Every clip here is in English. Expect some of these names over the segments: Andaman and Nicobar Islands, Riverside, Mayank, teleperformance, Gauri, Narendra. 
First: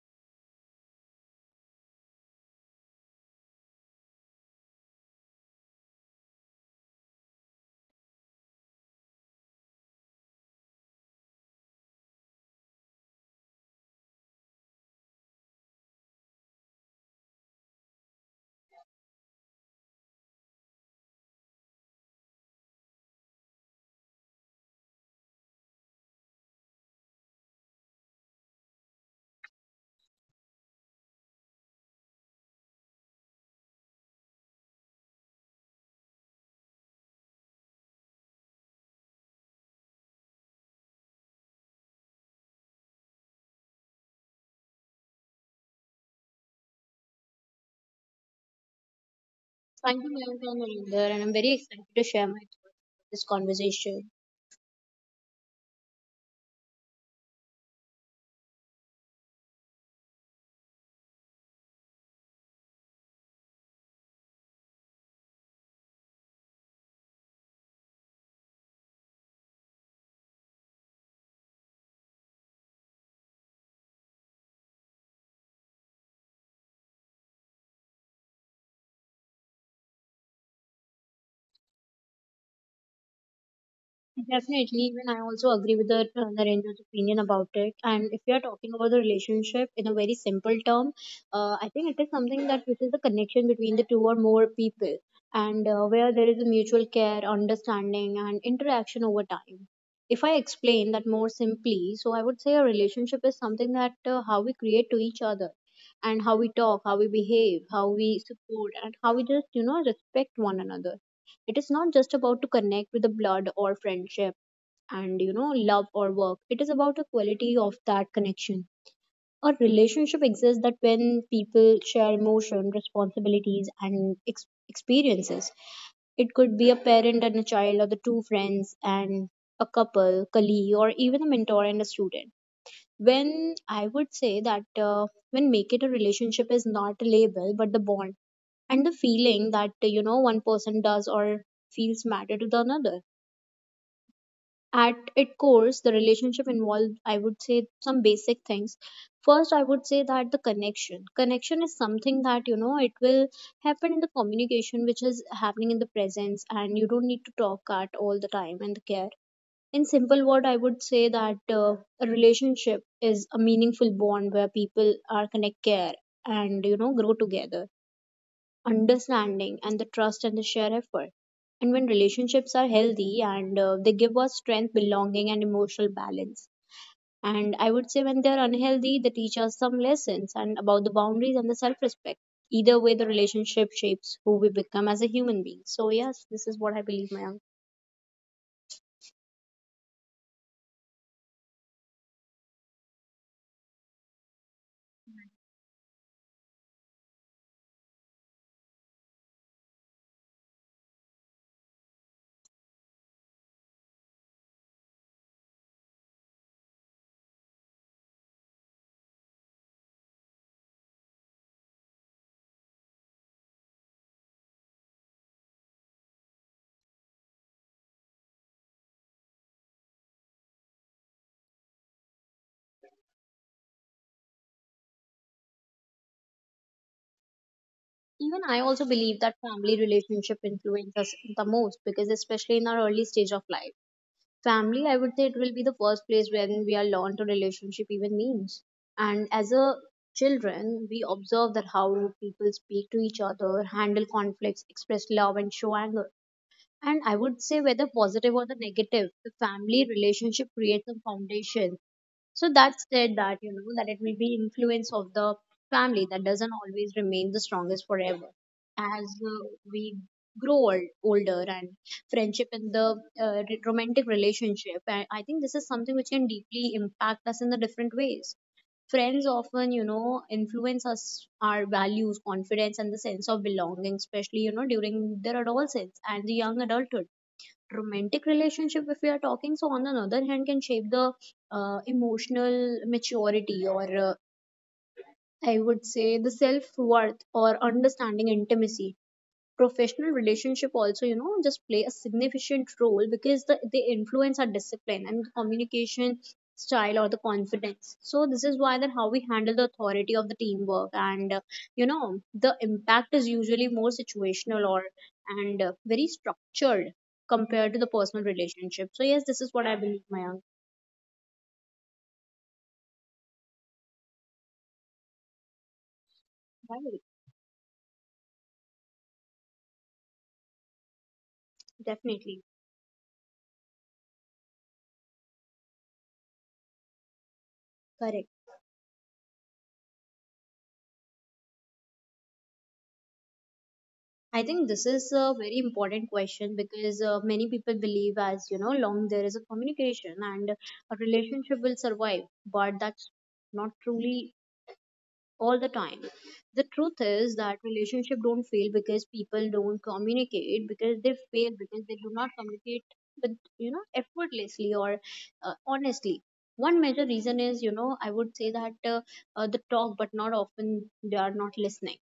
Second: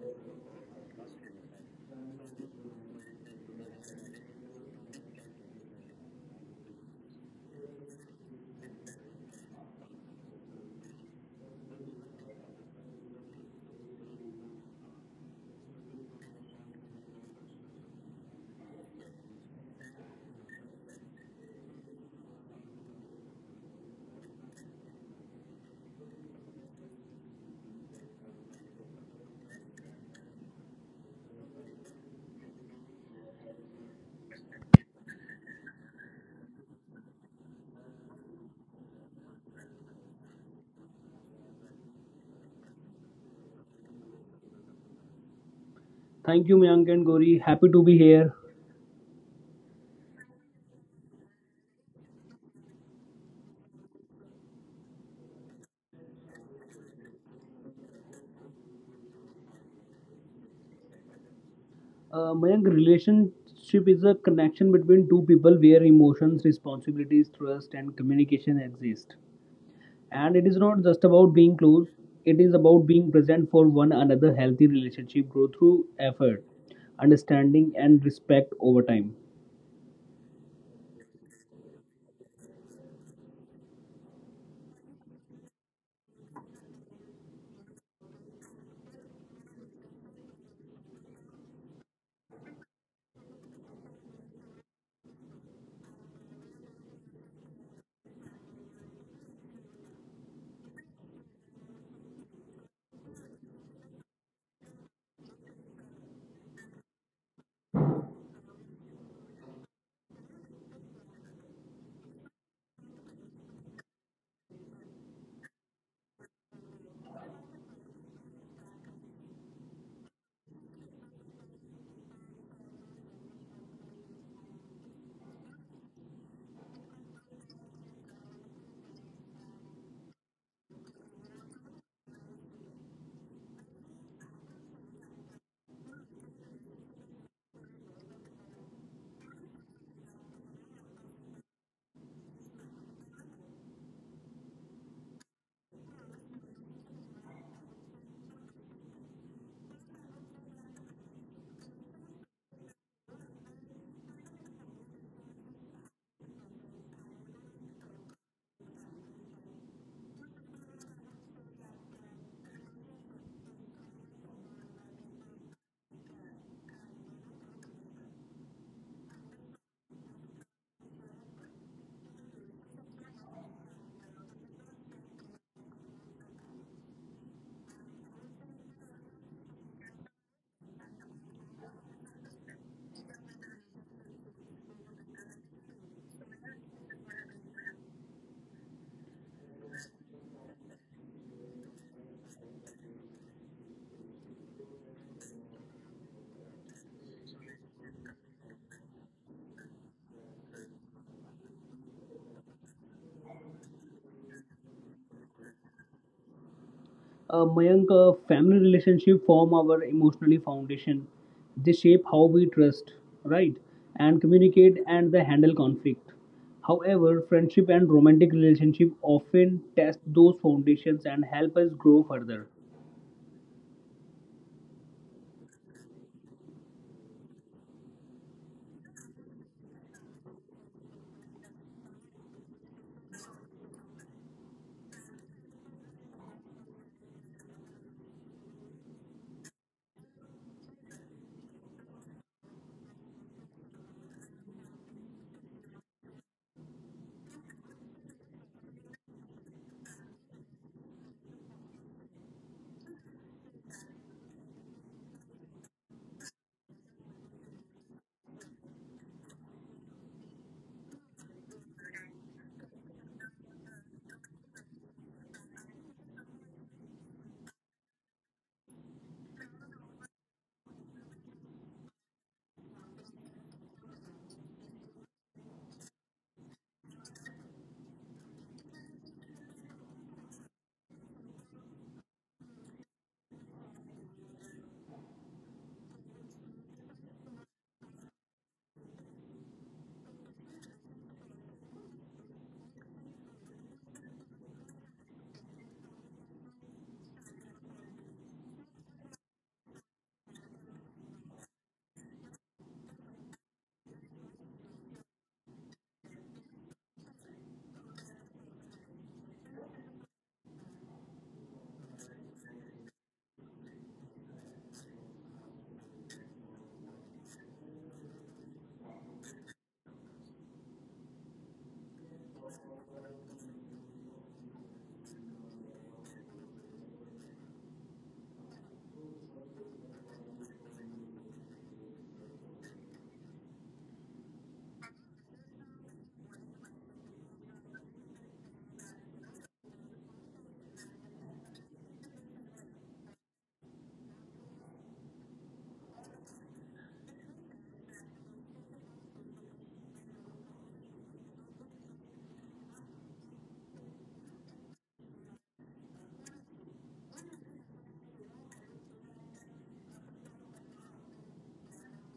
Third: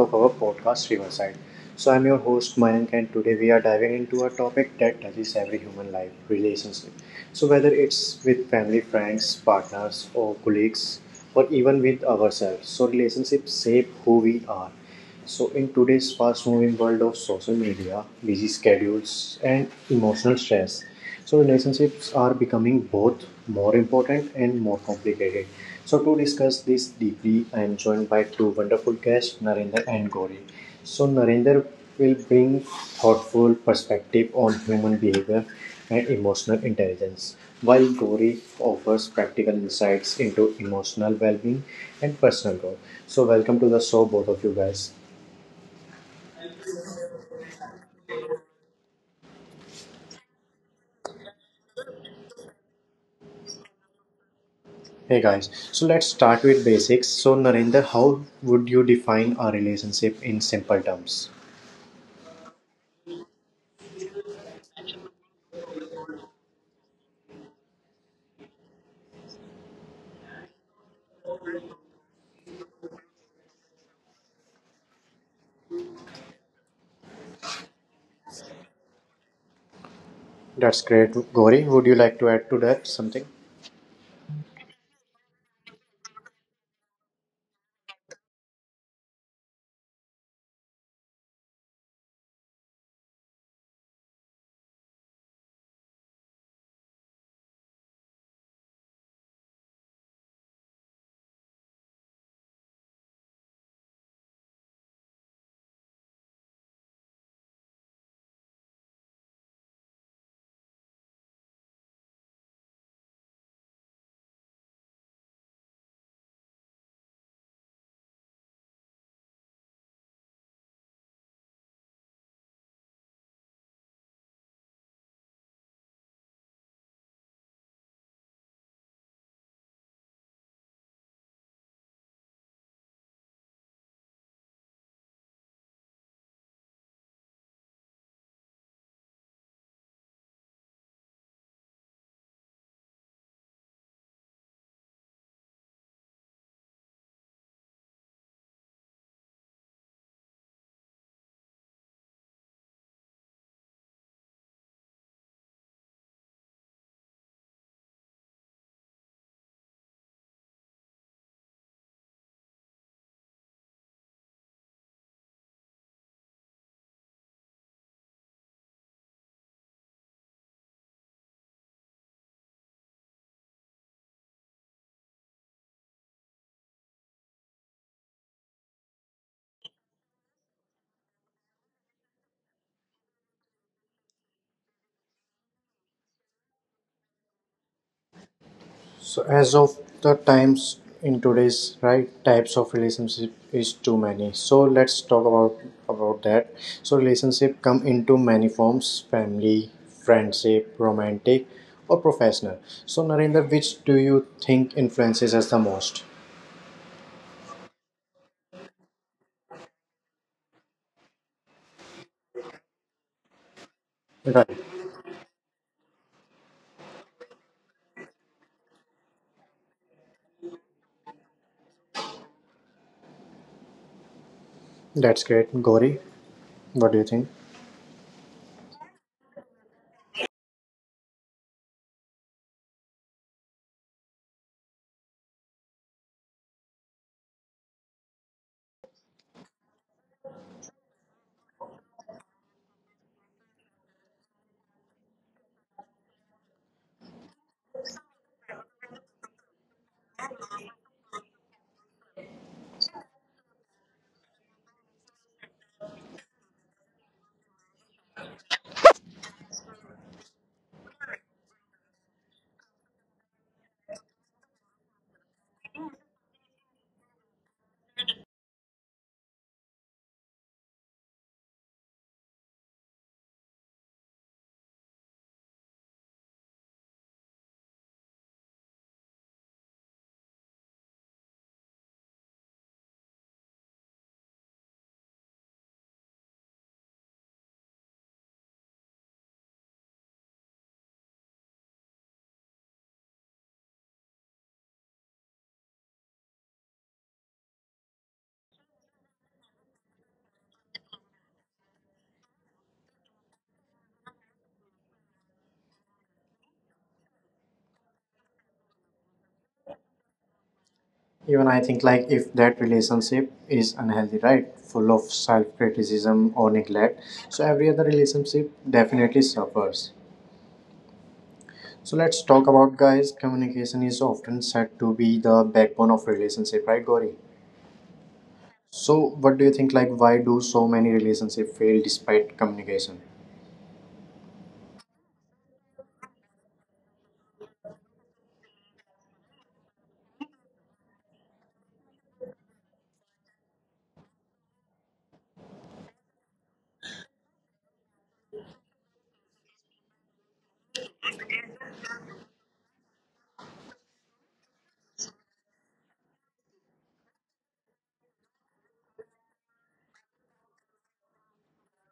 of our podcast Riverside. So I'm your host Mayank, and today we are diving into a topic that touches every human life relationship. So whether it's with family, friends, partners, or colleagues, or even with ourselves, so relationships shape who we are. So in today's fast moving world of social media, busy schedules, and emotional stress, so relationships are becoming both more important and more complicated. So to discuss this deeply, I am joined by two wonderful guests, Narendra and Gauri. So Narendra will bring thoughtful perspective on human behavior and emotional intelligence, while Gauri offers practical insights into emotional well-being and personal growth. So welcome to the show, both of you guys. Thank you, Mayank and Gauri. Happy to be here. Thank you, Mayank and Narinder, and I'm very excited to share my thoughts on this conversation. Hey guys, so let's start with basics. So Narendra, how would you define a relationship in simple terms? Mayank, relationship is a connection between two people where emotions, responsibilities, trust, and communication exist. And it is not just about being close, it is about being present for one another. Healthy relationship grow through effort, understanding, and respect over time. That's great. Gauri, would you like to add to that something? Definitely, even I also agree with the Narendra's opinion about it. And if you are talking about the relationship in a very simple term, I think it is something that which is the connection between the two or more people, and where there is a mutual care, understanding, and interaction over time. If I explain that more simply, so I would say a relationship is something that how we create to each other, and how we talk, how we behave, how we support, and how we just you know respect one another. It is not just about to connect with the blood or friendship and you know love or work. It is about a quality of that connection. A relationship exists that when people share emotion responsibilities and experiences. It could be a parent and a child or the two friends and a couple colleague or even a mentor and a student. When I would say that when make it, a relationship is not a label but the bond and the feeling that you know one person does or feels matter to the another. At its core the relationship involved, I would say, some basic things. First, I would say that the connection is something that you know it will happen in the communication which is happening in the presence, and you don't need to talk at all the time, and the care. In simple word, I would say that a relationship is a meaningful bond where people are connect, care, and you know grow together, understanding and the trust and the shared effort. And when relationships are healthy and they give us strength, belonging, and emotional balance. And I would say when they're unhealthy, they teach us some lessons and about the boundaries and the self respect. Either way, the relationship shapes who we become as a human being. So, yes, this is what I believe, ma'am. So as of the times in today's right, types of relationship is too many. So let's talk about that. So relationship come into many forms: family, friendship, romantic, or professional. So Narendra, which do you think influences us the most? Mayank, family relationship form our emotionally foundation. They shape how we trust, right, and Right. communicate and they handle conflict. However, friendship and romantic relationship often test those foundations and help us grow further. That's great. Gauri, what do you think? Even I also believe that family relationship influences us the most because, especially in our early stage of life, family, I would say, it will be the first place when we are learned to relationship even means. And as a children, we observe that how people speak to each other, handle conflicts, express love, and show anger. And I would say whether positive or the negative, the family relationship creates a foundation. So that said that, you know, that it will be influence of the family that doesn't always remain the strongest forever. As we grow old, older, and friendship in the romantic relationship, I think this is something which can deeply impact us in the different ways. Friends often, you know, influence us, our values, confidence, and the sense of belonging, especially, you know, during their adolescence and the young adulthood. Romantic relationship, if we are talking, so on the other hand can shape the emotional maturity or I would say the self worth or understanding intimacy. Professional relationship also you know just play a significant role because they influence our discipline and communication style or the confidence, so this is why that how we handle the authority of the teamwork and you know the impact is usually more situational or and very structured compared to the personal relationship. So yes, this is what I believe, my. Even I think like if that relationship is unhealthy, right? Full of self-criticism or Right. neglect. So every other relationship definitely suffers. So let's Definitely. talk about, guys. Communication is often said to be the backbone of relationship, right, Gauri? Correct. So what do you think, like why do so many relationships fail despite communication? I think this is a very important question because many people believe, as you know, long there is a communication and a relationship will survive, but that's not truly all the time. The truth is that relationship don't fail because people don't communicate, because they fail because they do not communicate with you know effortlessly or honestly. One major reason is you know I would say that the talk, but not often they are not listening.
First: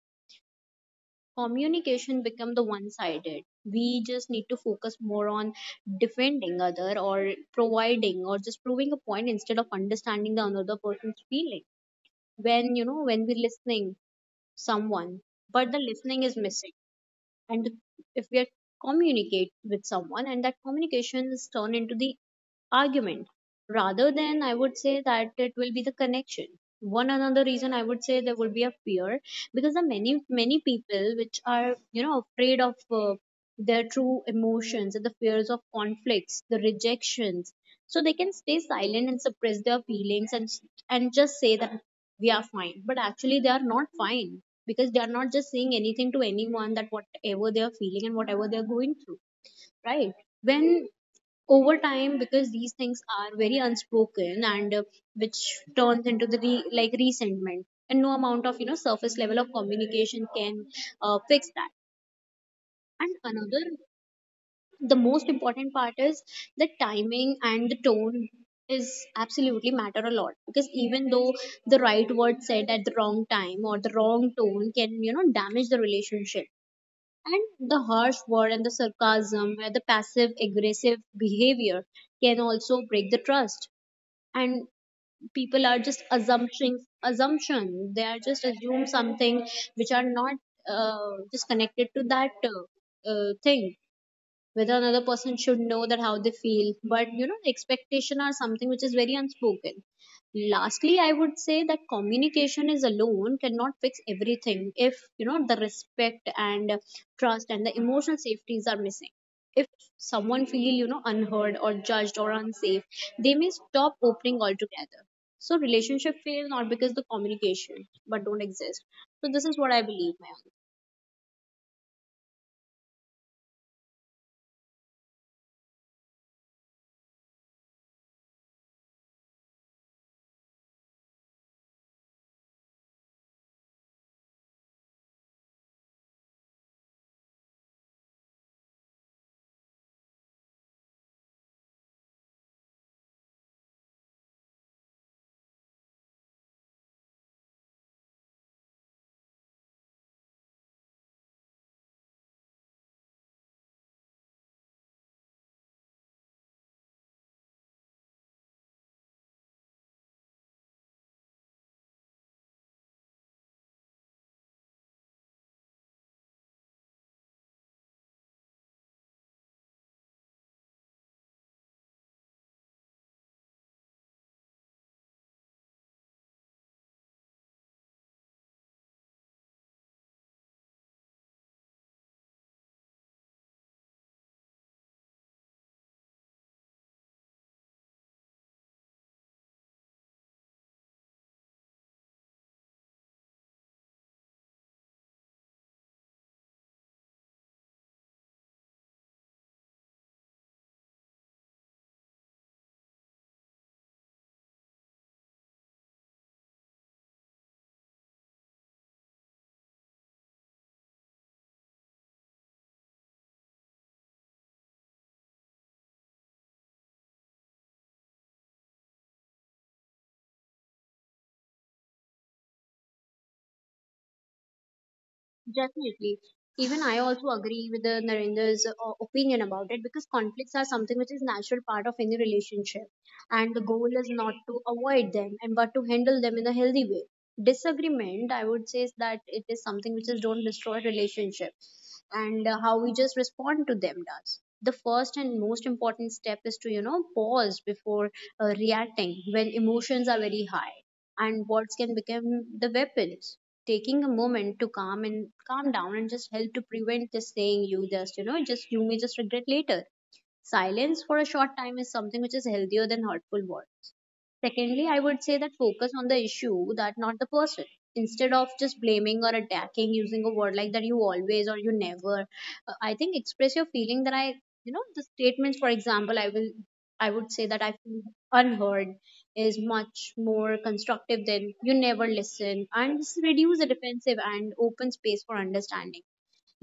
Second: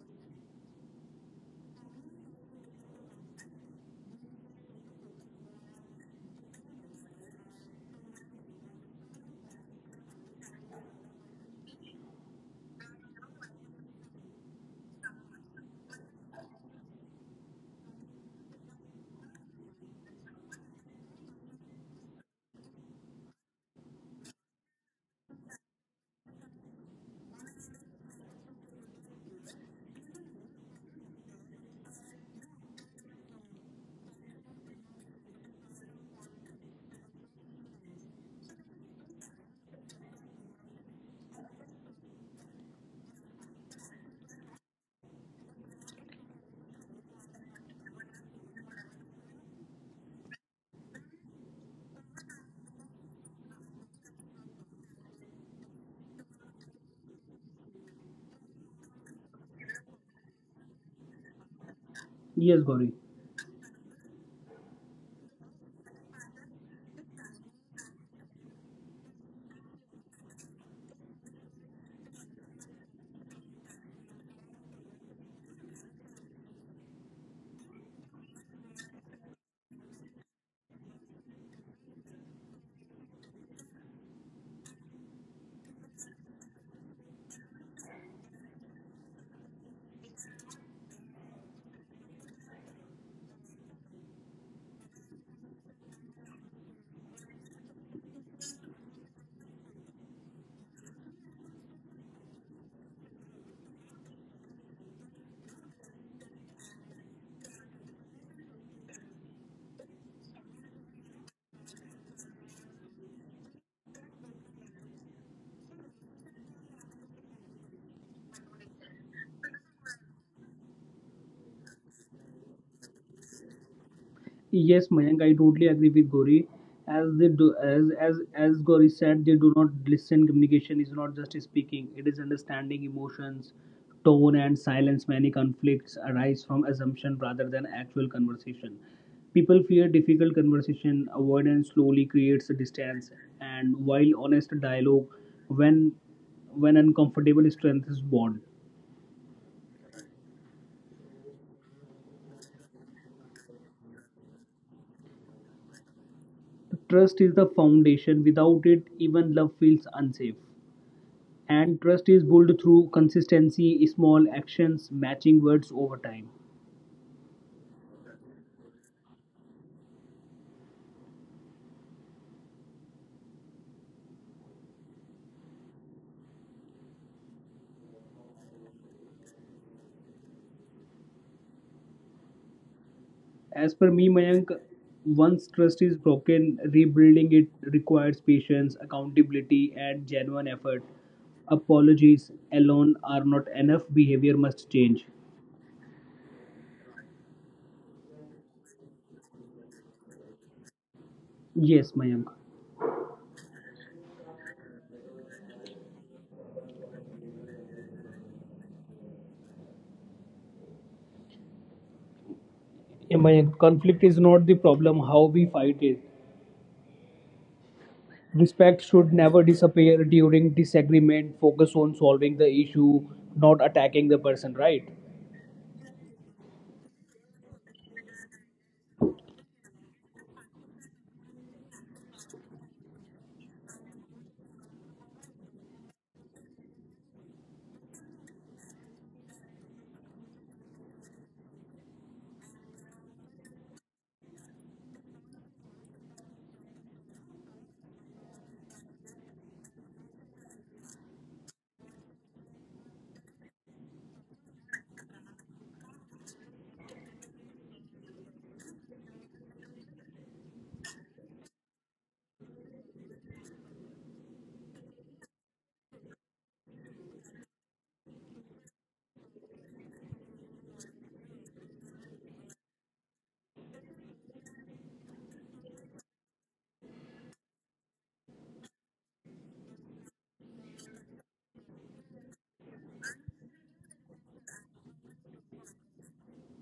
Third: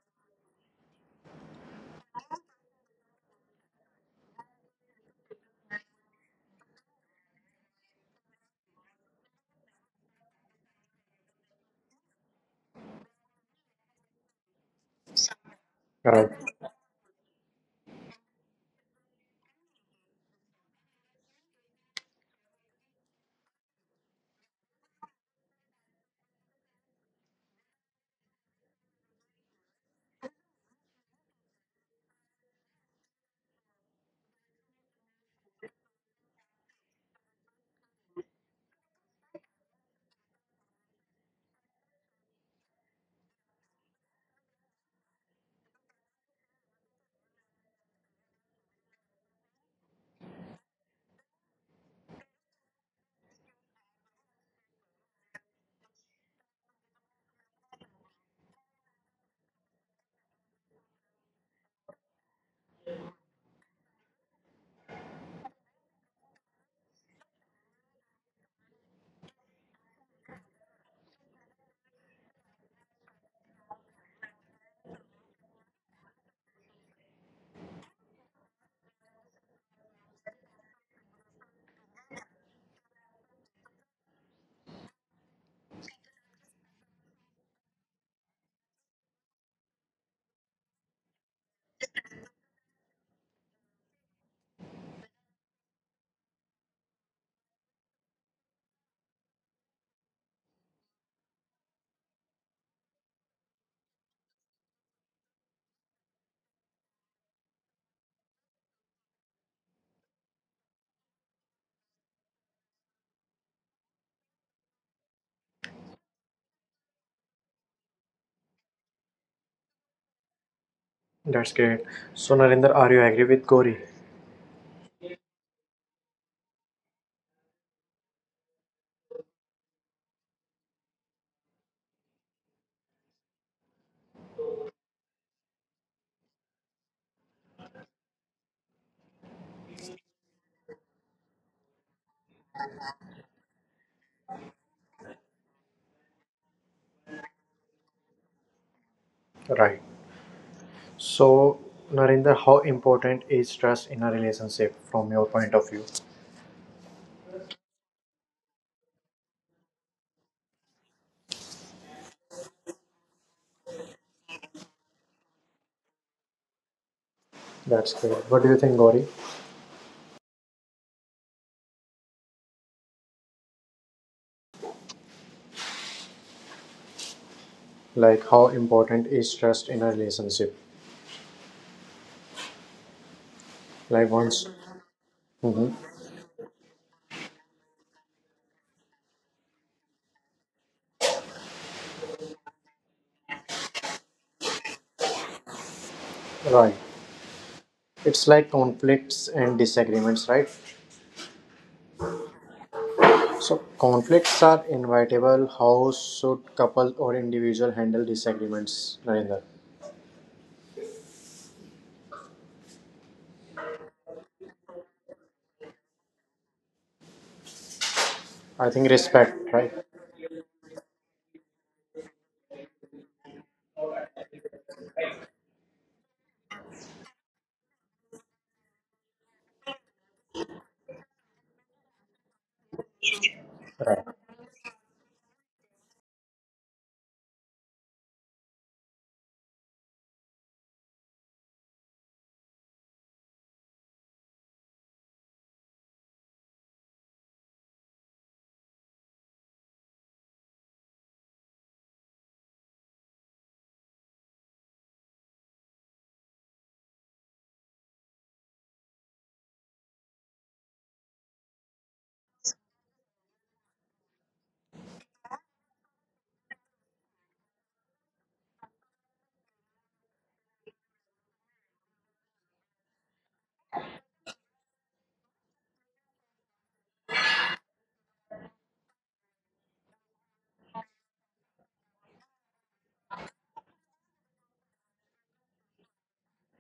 Communication become the one sided. We just need to focus more on defending other or providing or just proving a point instead of understanding the another person's feeling. When you know when we're listening someone but the listening Right. is missing, and if we are communicate with someone and that communication is turned into the argument rather than I would say that it will be the connection. One another reason, I would say there would be a fear, because the many people which are you know afraid of their true emotions and the fears of conflicts, the rejections. So they can stay silent and suppress their feelings and just say that we are fine. But actually they are not fine because they are not just saying anything to anyone that whatever they are feeling and whatever they are going through. Right. When over time because these things are very unspoken and which turns into the like resentment, and no amount of you know surface level of communication can fix that. Yes, Gauri. And another, the most important part is the timing and the tone is absolutely matter a lot, because even though the right word said at the wrong time or the wrong tone can you know damage the relationship. And the harsh word and the sarcasm and the passive aggressive behavior can also break the trust. And people are just assumption they are just assume something which are not just connected to that thing, whether another person should know that how they feel, but you know expectation are something which is very unspoken. Lastly, I would say that communication is alone cannot fix everything if you know the respect and trust and the emotional safeties are missing. If someone feel you know unheard or judged or unsafe, they may stop opening altogether. So relationship fail not because the communication but don't exist. So this is what I believe, ma'am. That's great. So Narinder, are you agree with Gauri? Yes, Mayank, I totally agree with Gauri. As Gauri said, they do not listen. Communication is not just speaking; it is understanding emotions, tone, and silence. Many conflicts arise from assumption rather than actual conversation. People fear difficult conversation. Avoidance slowly creates distance, and while honest dialogue, when when uncomfortable, strength is born. Right. So Narinder, how important is trust in a relationship from your point of view? Trust is the foundation. Without it, even love feels unsafe. And trust is built through consistency, small actions, matching words over time. That's great. What do you think, Gauri? Like, how important is trust in a relationship? As per Like, me, once, Mayank, once mhm, trust is broken, rebuilding it requires patience, accountability, and genuine effort. Apologies alone are not enough, behavior must change. right? It's like conflicts and disagreements, right? Yes, Mayank. So, conflicts are inevitable. How should couple or individual handle disagreements, Narendra? Yeah, Mayank, conflict is not the problem, how we fight it. I Respect think should respect, never right? disappear during disagreement. Focus on solving the issue, not attacking the person, right? Definitely. Even I also agree with the Narendra's opinion about it, because conflicts are something which is natural part of any relationship, and the goal is Right. not to avoid them and but to handle them in a healthy way. Disagreement, I would say, is that it is something which is don't destroy relationship, and how we just respond to them does. The first and most important step is to you know pause before reacting when emotions are very high and words can become the weapons. Taking a moment to calm and calm down and just help to prevent this saying you just you know just you may just regret later. Silence for a short time is something which is healthier than hurtful words. Secondly, I would say that focus on the issue that not the person. Instead of just blaming or attacking using a word like that, you always or you never. I think express your feeling that I, you know, the statements, for example, I will, I would say that I feel unheard is much more constructive than you never listen, and this reduce the defensive and open space for understanding.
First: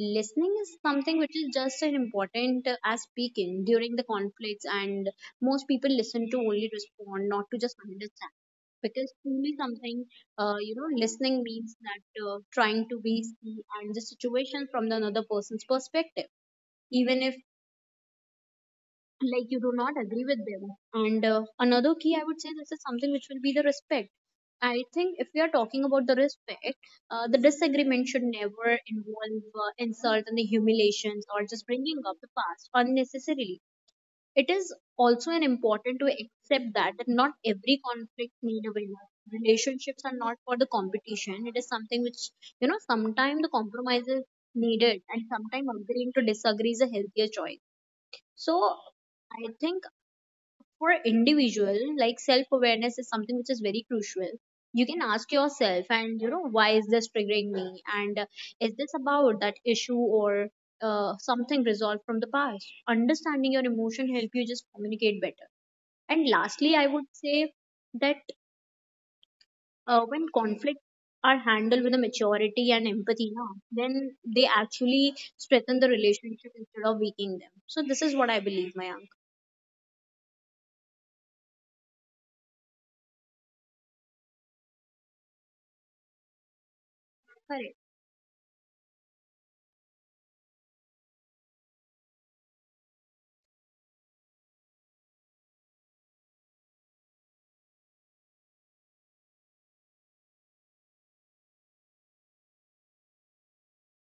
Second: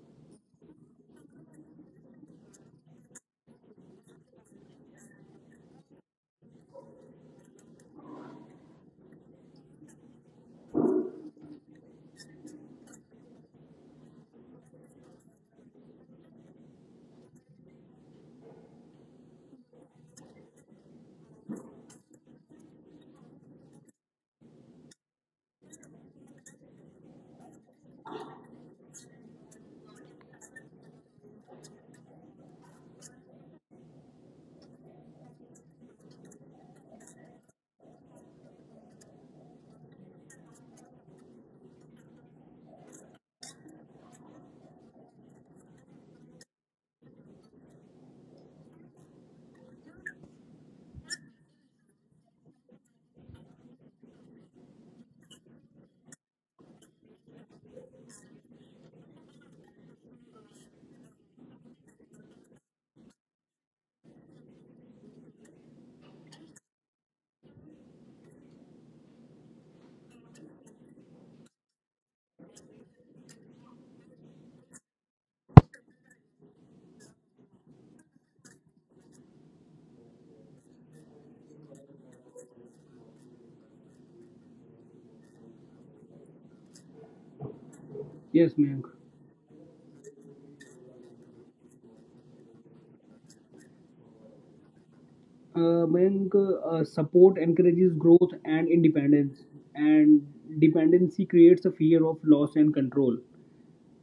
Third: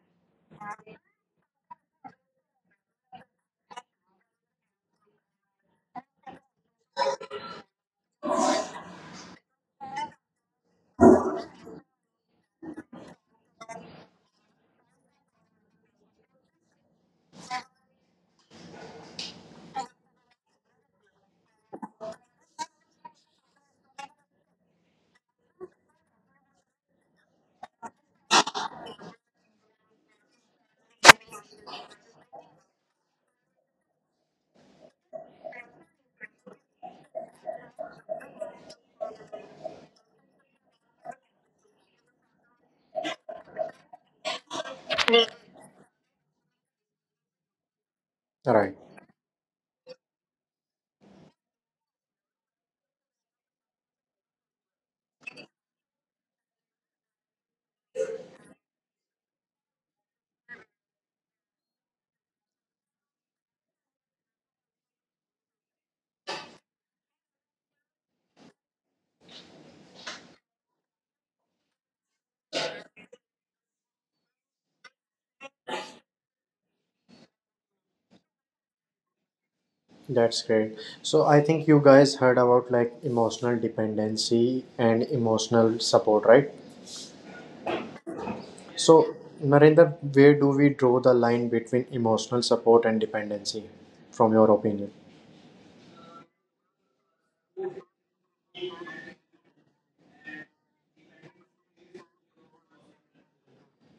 Listening is something which is just as important as speaking during the conflicts, and most people listen to only respond, not to just understand, because truly something you know listening means that trying to be see and the situation from the another person's perspective, even if like you do not agree with them. And another key, I would say, this is something which will be the respect. I think if we are talking about the respect, the disagreement should never involve insult and the humiliations or just bringing up the past unnecessarily. It is also an important to accept that, that not every conflict need a winner. Relationships are not for the competition. It is something which you know sometimes the compromise is needed, and sometimes agreeing to disagree is a healthier choice. So Right. I think for an individual, like self awareness is something which is very crucial. You can ask yourself and you know why is this triggering me, and is this about that issue or something resolved from the past. Understanding your emotion help you just communicate better. And lastly, I would say that when conflict are handled with a maturity and empathy now, then they actually strengthen the relationship instead of weakening them. So this is what I believe, my uncle. That's great. So I think you guys heard about like emotional dependency and emotional support, right? Correct. Yes, Mayank. So Narendra, where do we draw the line between emotional support and dependency, from your opinion? Mayank, support encourages growth and independence, and dependency creates a fear of loss and control.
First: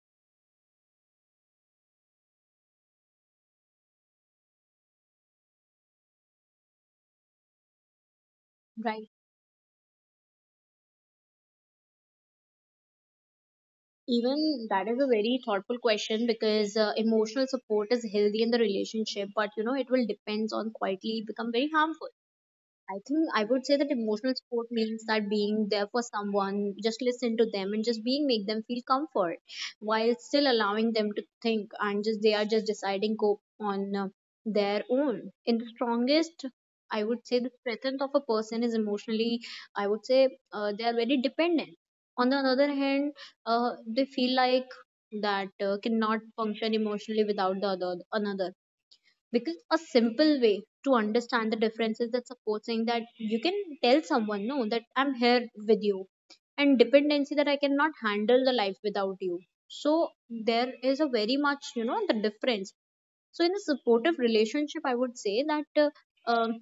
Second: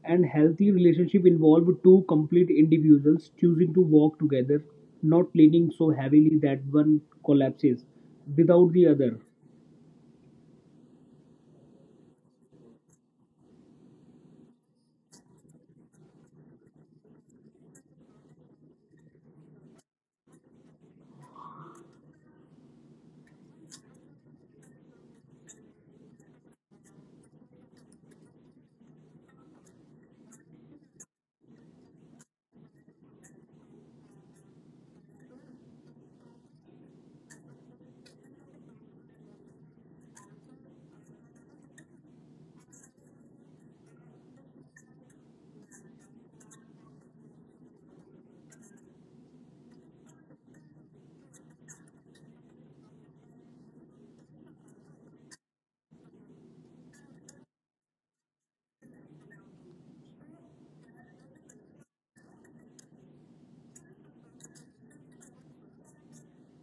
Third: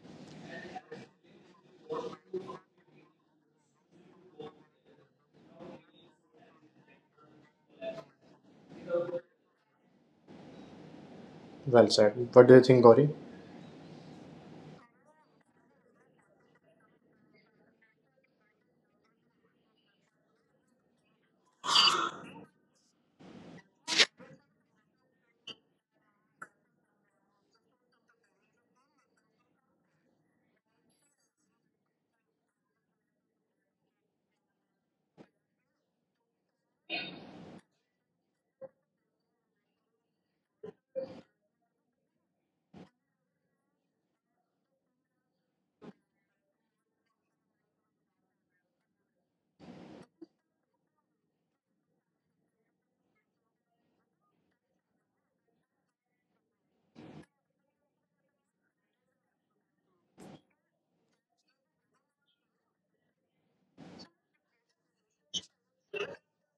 And healthy relationship involve two complete individuals choosing to walk together, not leaning so heavily that one collapses without the Right. other. Well said. What do you think, Gauri? Even that is a very thoughtful question because emotional support is healthy in the relationship, but you know it will depends on quietly become very harmful. I think I would say that emotional support means that being there for someone, just listen to them and just being make them feel comfort, while still allowing them to think and just they are just deciding go on their own. In the strongest, I would say the strength of a person is emotionally, I would say they are very dependent. On the other hand, they feel like that cannot function emotionally without the other another, because a simple way to understand the differences that supposing that you can tell someone no that I'm here with you, and dependency that I cannot handle the life without you. So there is a very much the difference. So in a supportive relationship I would say that um,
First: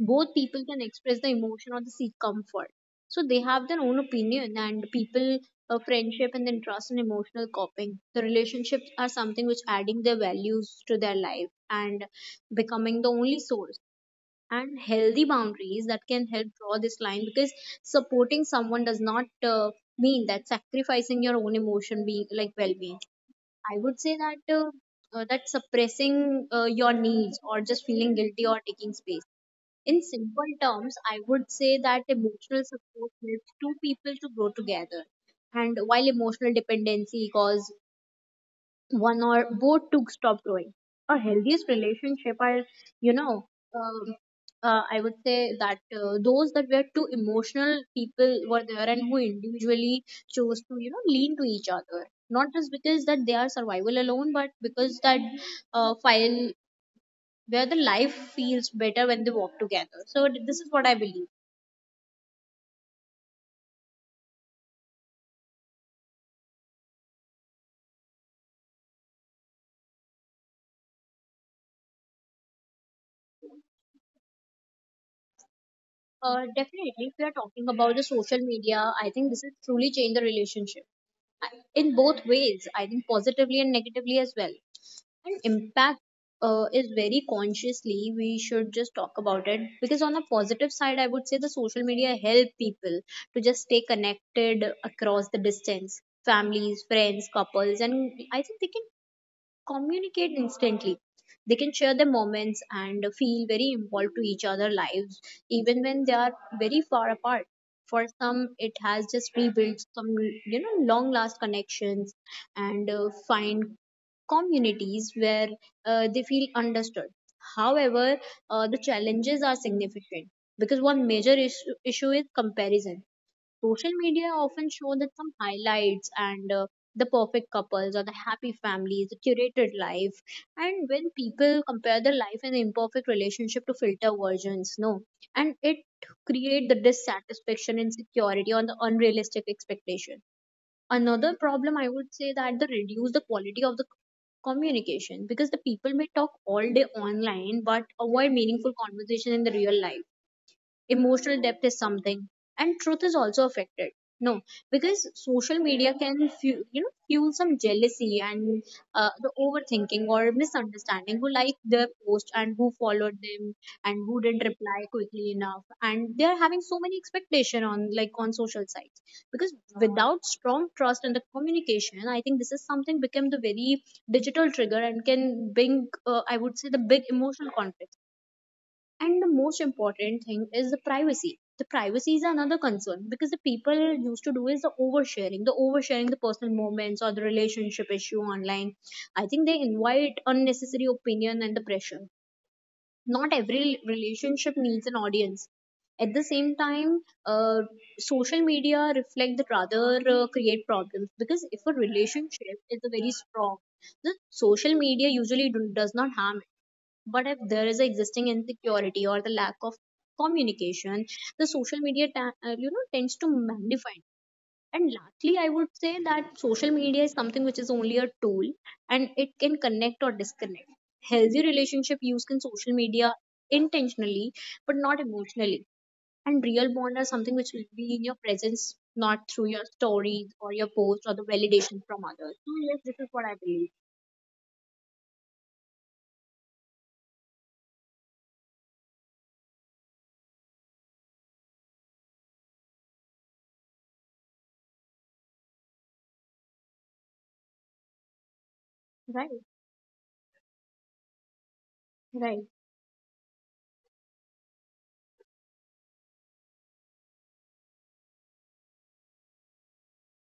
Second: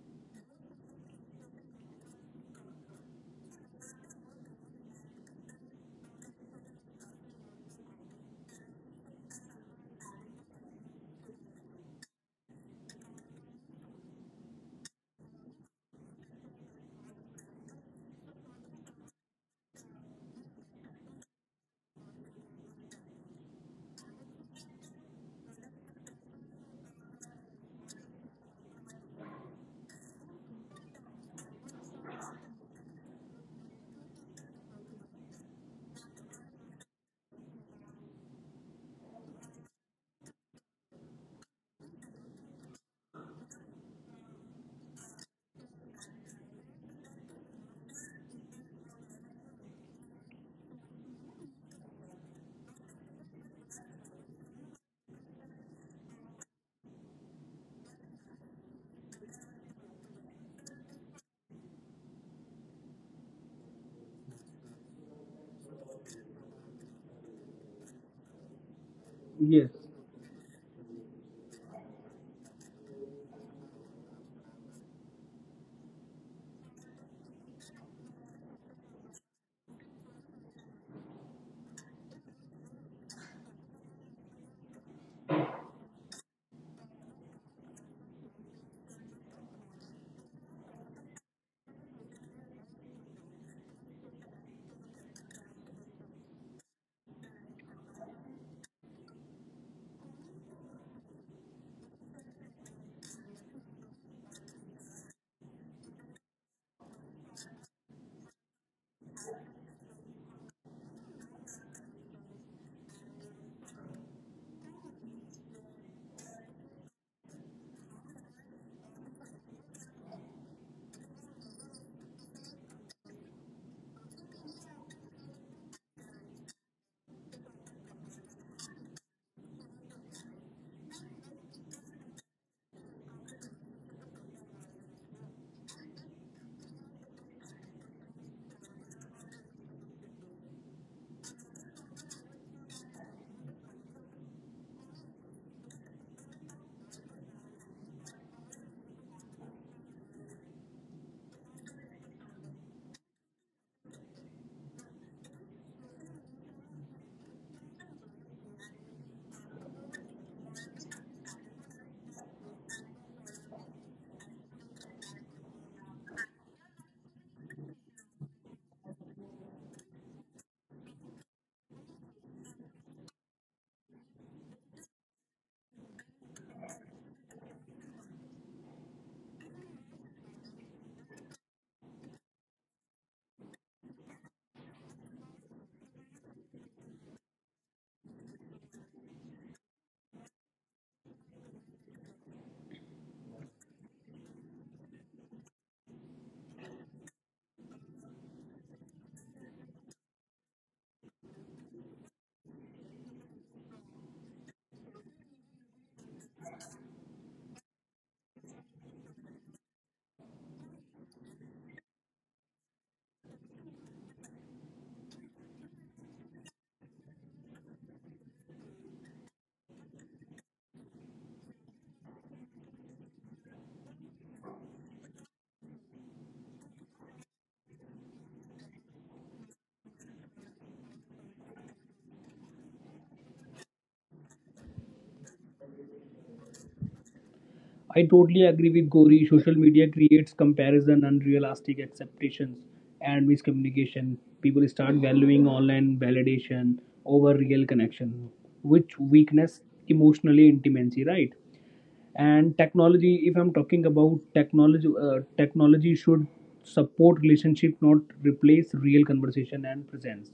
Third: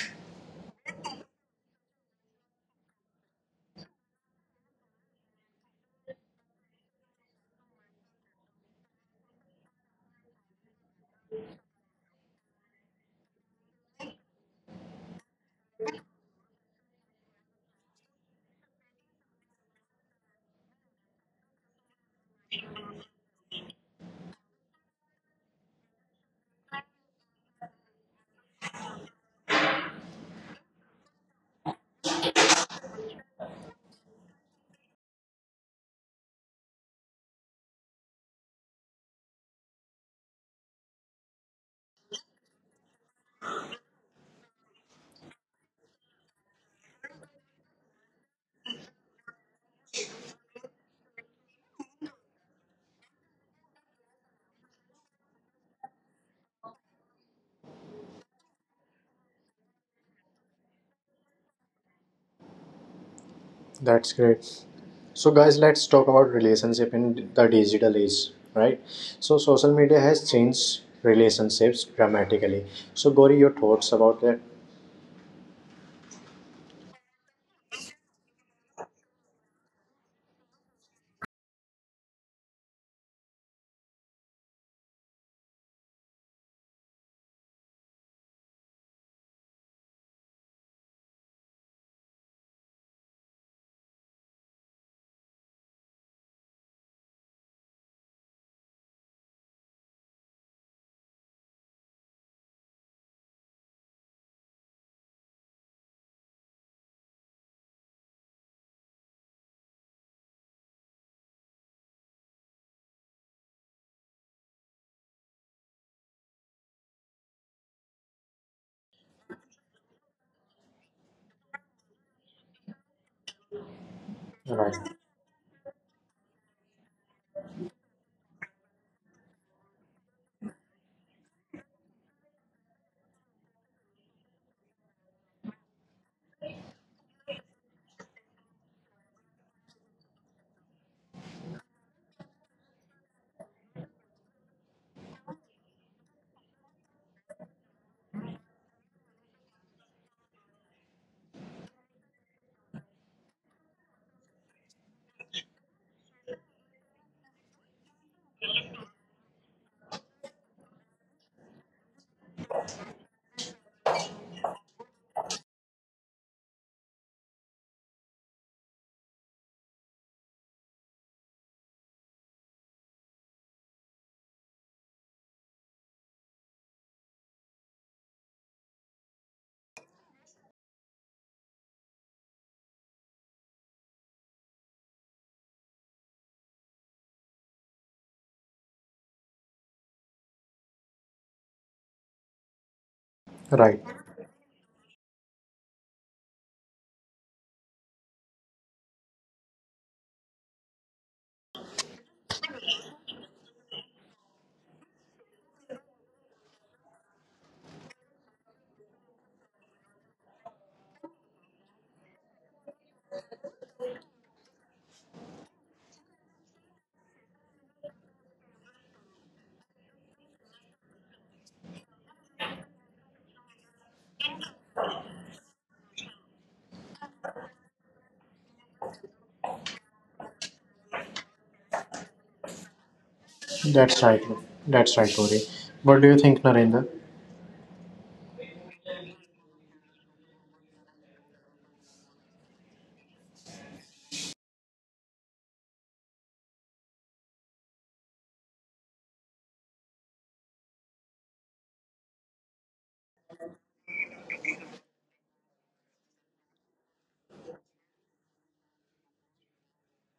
both people can express the emotion or the seek comfort, so they have their own opinion and people, friendship and then trust and emotional coping, the relationships are something which adding their values to their life and becoming the only source. And healthy boundaries that can help draw this line, because supporting someone does not mean that sacrificing your own emotion being like well-being. I would say that that suppressing your needs or just feeling guilty or taking space. In simple terms, I would say that emotional support helps two people to grow together, and while emotional dependency causes one or both to stop growing. A healthiest relationship are, you know, um, I would say that those that were too emotional people were there and who individually chose to, lean to each other. Not just because that they are survival alone, but because that file where the life feels better when they walk together. So this is what I believe. That's great. So guys, let's talk about relationship in the digital age, right? So Yes. social media has changed relationships dramatically. So Gauri, your thoughts about that? Definitely, if we are talking about the social media, I think this has truly changed the relationship in both ways. I think positively and negatively as well. And impact is very consciously we should just talk about it, because on a positive side, I would say the social media help people to just stay connected across the distance, families, friends, couples, and I think they can communicate instantly, they can share their moments and feel very involved to each other lives even when they are very far apart. For some it has just rebuilt some, long last connections and find communities where they feel understood. However, the challenges are significant because one major issue is comparison. Social media often Right. show that some highlights and, the perfect couples or the happy families, the curated life. And when people compare their life and imperfect relationship to filter versions, no, and it create the dissatisfaction, insecurity on the unrealistic expectation. Another problem I would say that the reduce the quality of the communication, because the people may talk all day online but avoid meaningful conversation in the real life. Emotional depth is something and truth is also affected, no, because social media can fuel some jealousy and the overthinking or misunderstanding, who liked their post and who followed them and who didn't reply quickly enough, and they're having so many expectation on like on social sites. Because without strong trust and the communication, I think this is something became the very digital trigger and can bring, I would say, the big emotional conflict. And the most important thing is the privacy. The privacy is another concern because the people used to do is the oversharing the personal moments or the relationship issue online. I think they invite unnecessary opinion and the pressure. Not every Right. relationship needs an audience. At the same time, uh, social media reflect that rather create problems, because if a relationship is very strong, the social media usually does not harm. But if there is an existing insecurity or the lack of communication, the social media tends to magnify it. And lastly I would say that social media is something which is only a tool, and it can connect or disconnect. Healthy relationship use can social media intentionally but not emotionally, and real bond are something which will be in your presence, not through your stories or your posts or the validation from others. So yes, this is what I believe. That's right. That's right, Gauri. What do you think, Narendra? I totally agree with Gauri. Social media creates comparison, unrealistic expectations, and miscommunication. People start valuing online validation over real connection, which Right. weakness emotionally intimacy, right? Right. And technology, if I'm talking about technology, technology should support relationship, not replace real conversation and presence.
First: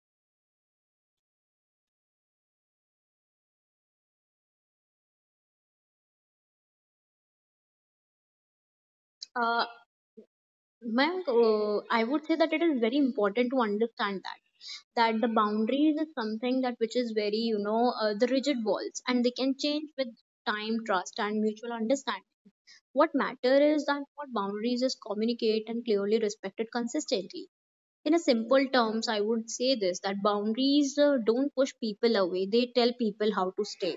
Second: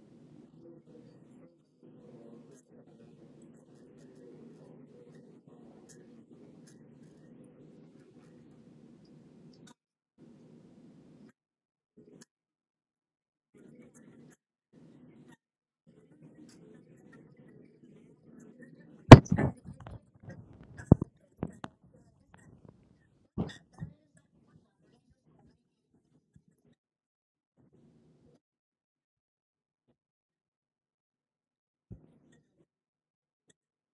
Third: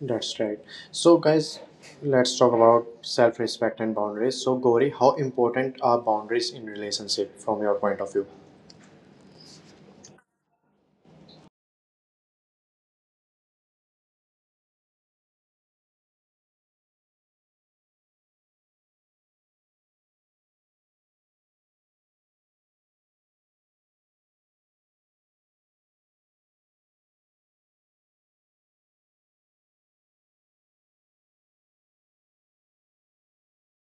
That's right. So guys, let's talk about self respect and boundaries. So Gauri, how important are boundaries in relationship from your point of view? Uh, Mayank, I would say that it is very important to understand that that the boundaries is something that which is very the rigid walls, and they can change with time, trust, and mutual understanding. What matter is that what boundaries is communicate and clearly respected consistently. In a simple terms, I would say this that boundaries don't push people away; they tell people how to stay.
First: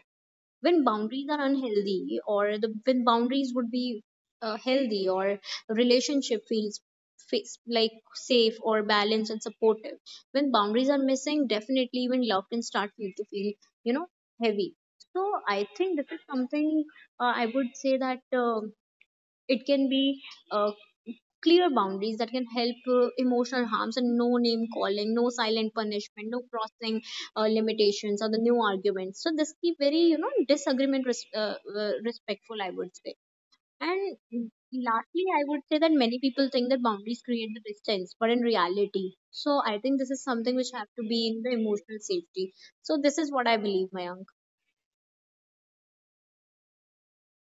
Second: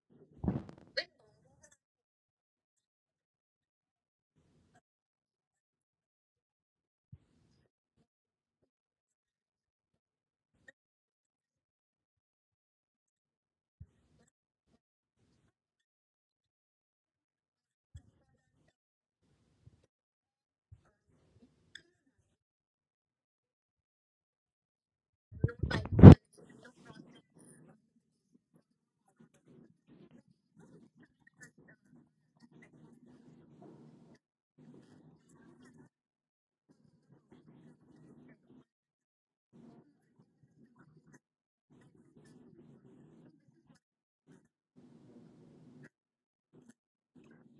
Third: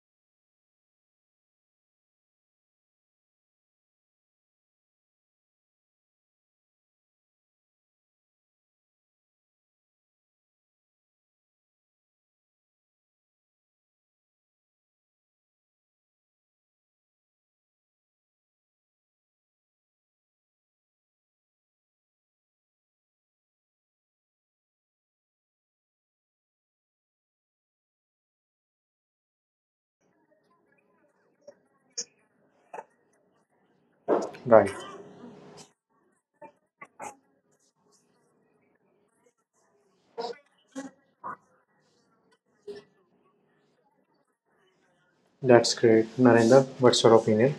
When boundaries are unhealthy, or the when boundaries would be healthy, or relationship feels like safe or balanced and supportive. When boundaries are missing, definitely even love can start feel to feel, you know heavy. So I think this is something, I would say that it can be uh, clear boundaries that can help emotional harms, and no name calling, no silent punishment, no crossing limitations or the new arguments, so this keep very respectful, I would say. And Right. lastly I would say that many people think that boundaries create the distance, but in reality, so I think this is something which have to be in the emotional safety. So this is what I believe, Mayank. That's great. Narendra, what's your opinion?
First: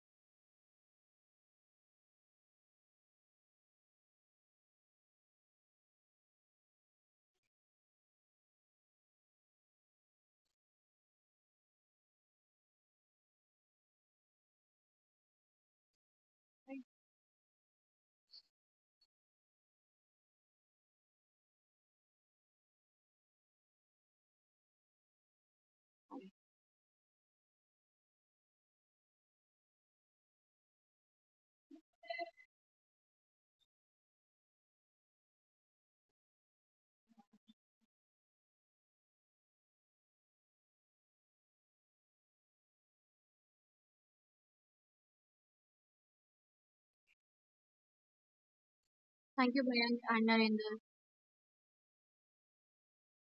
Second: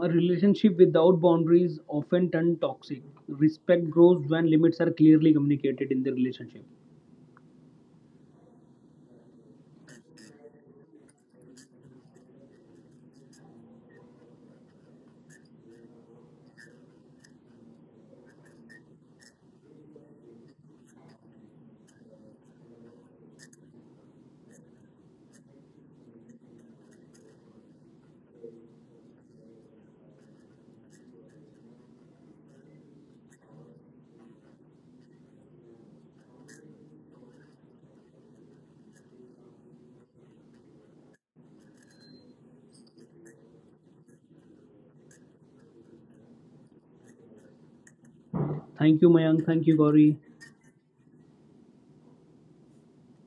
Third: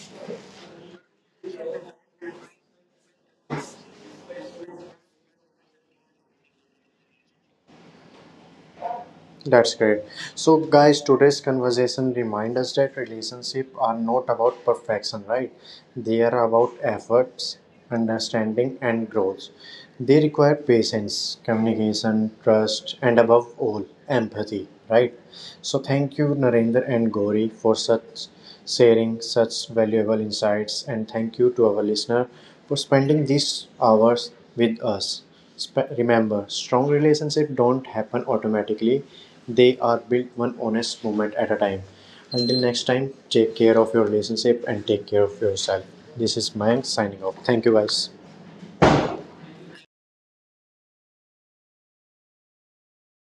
A relationship without boundaries often turn toxic. Respect grows when limits are clearly communicated in the relationship. That's great. So guys, today's conversation reminds us that relationships are not about perfection, right? They are about efforts, understanding, and growth. They require patience, communication, trust, and above all, empathy, right? So thank you, Narendra and Gauri, for such sharing such valuable insights, and thank you to our listener for spending these hours with us. Remember, strong relationships don't happen automatically. They are built one honest moment at a time. Until next time, take care of your relationship and take care of yourself. This is Mayank signing off. Thank you guys. Thank you, Mayank. Thank you, Thank you, Mayank Gauri. and Narendra.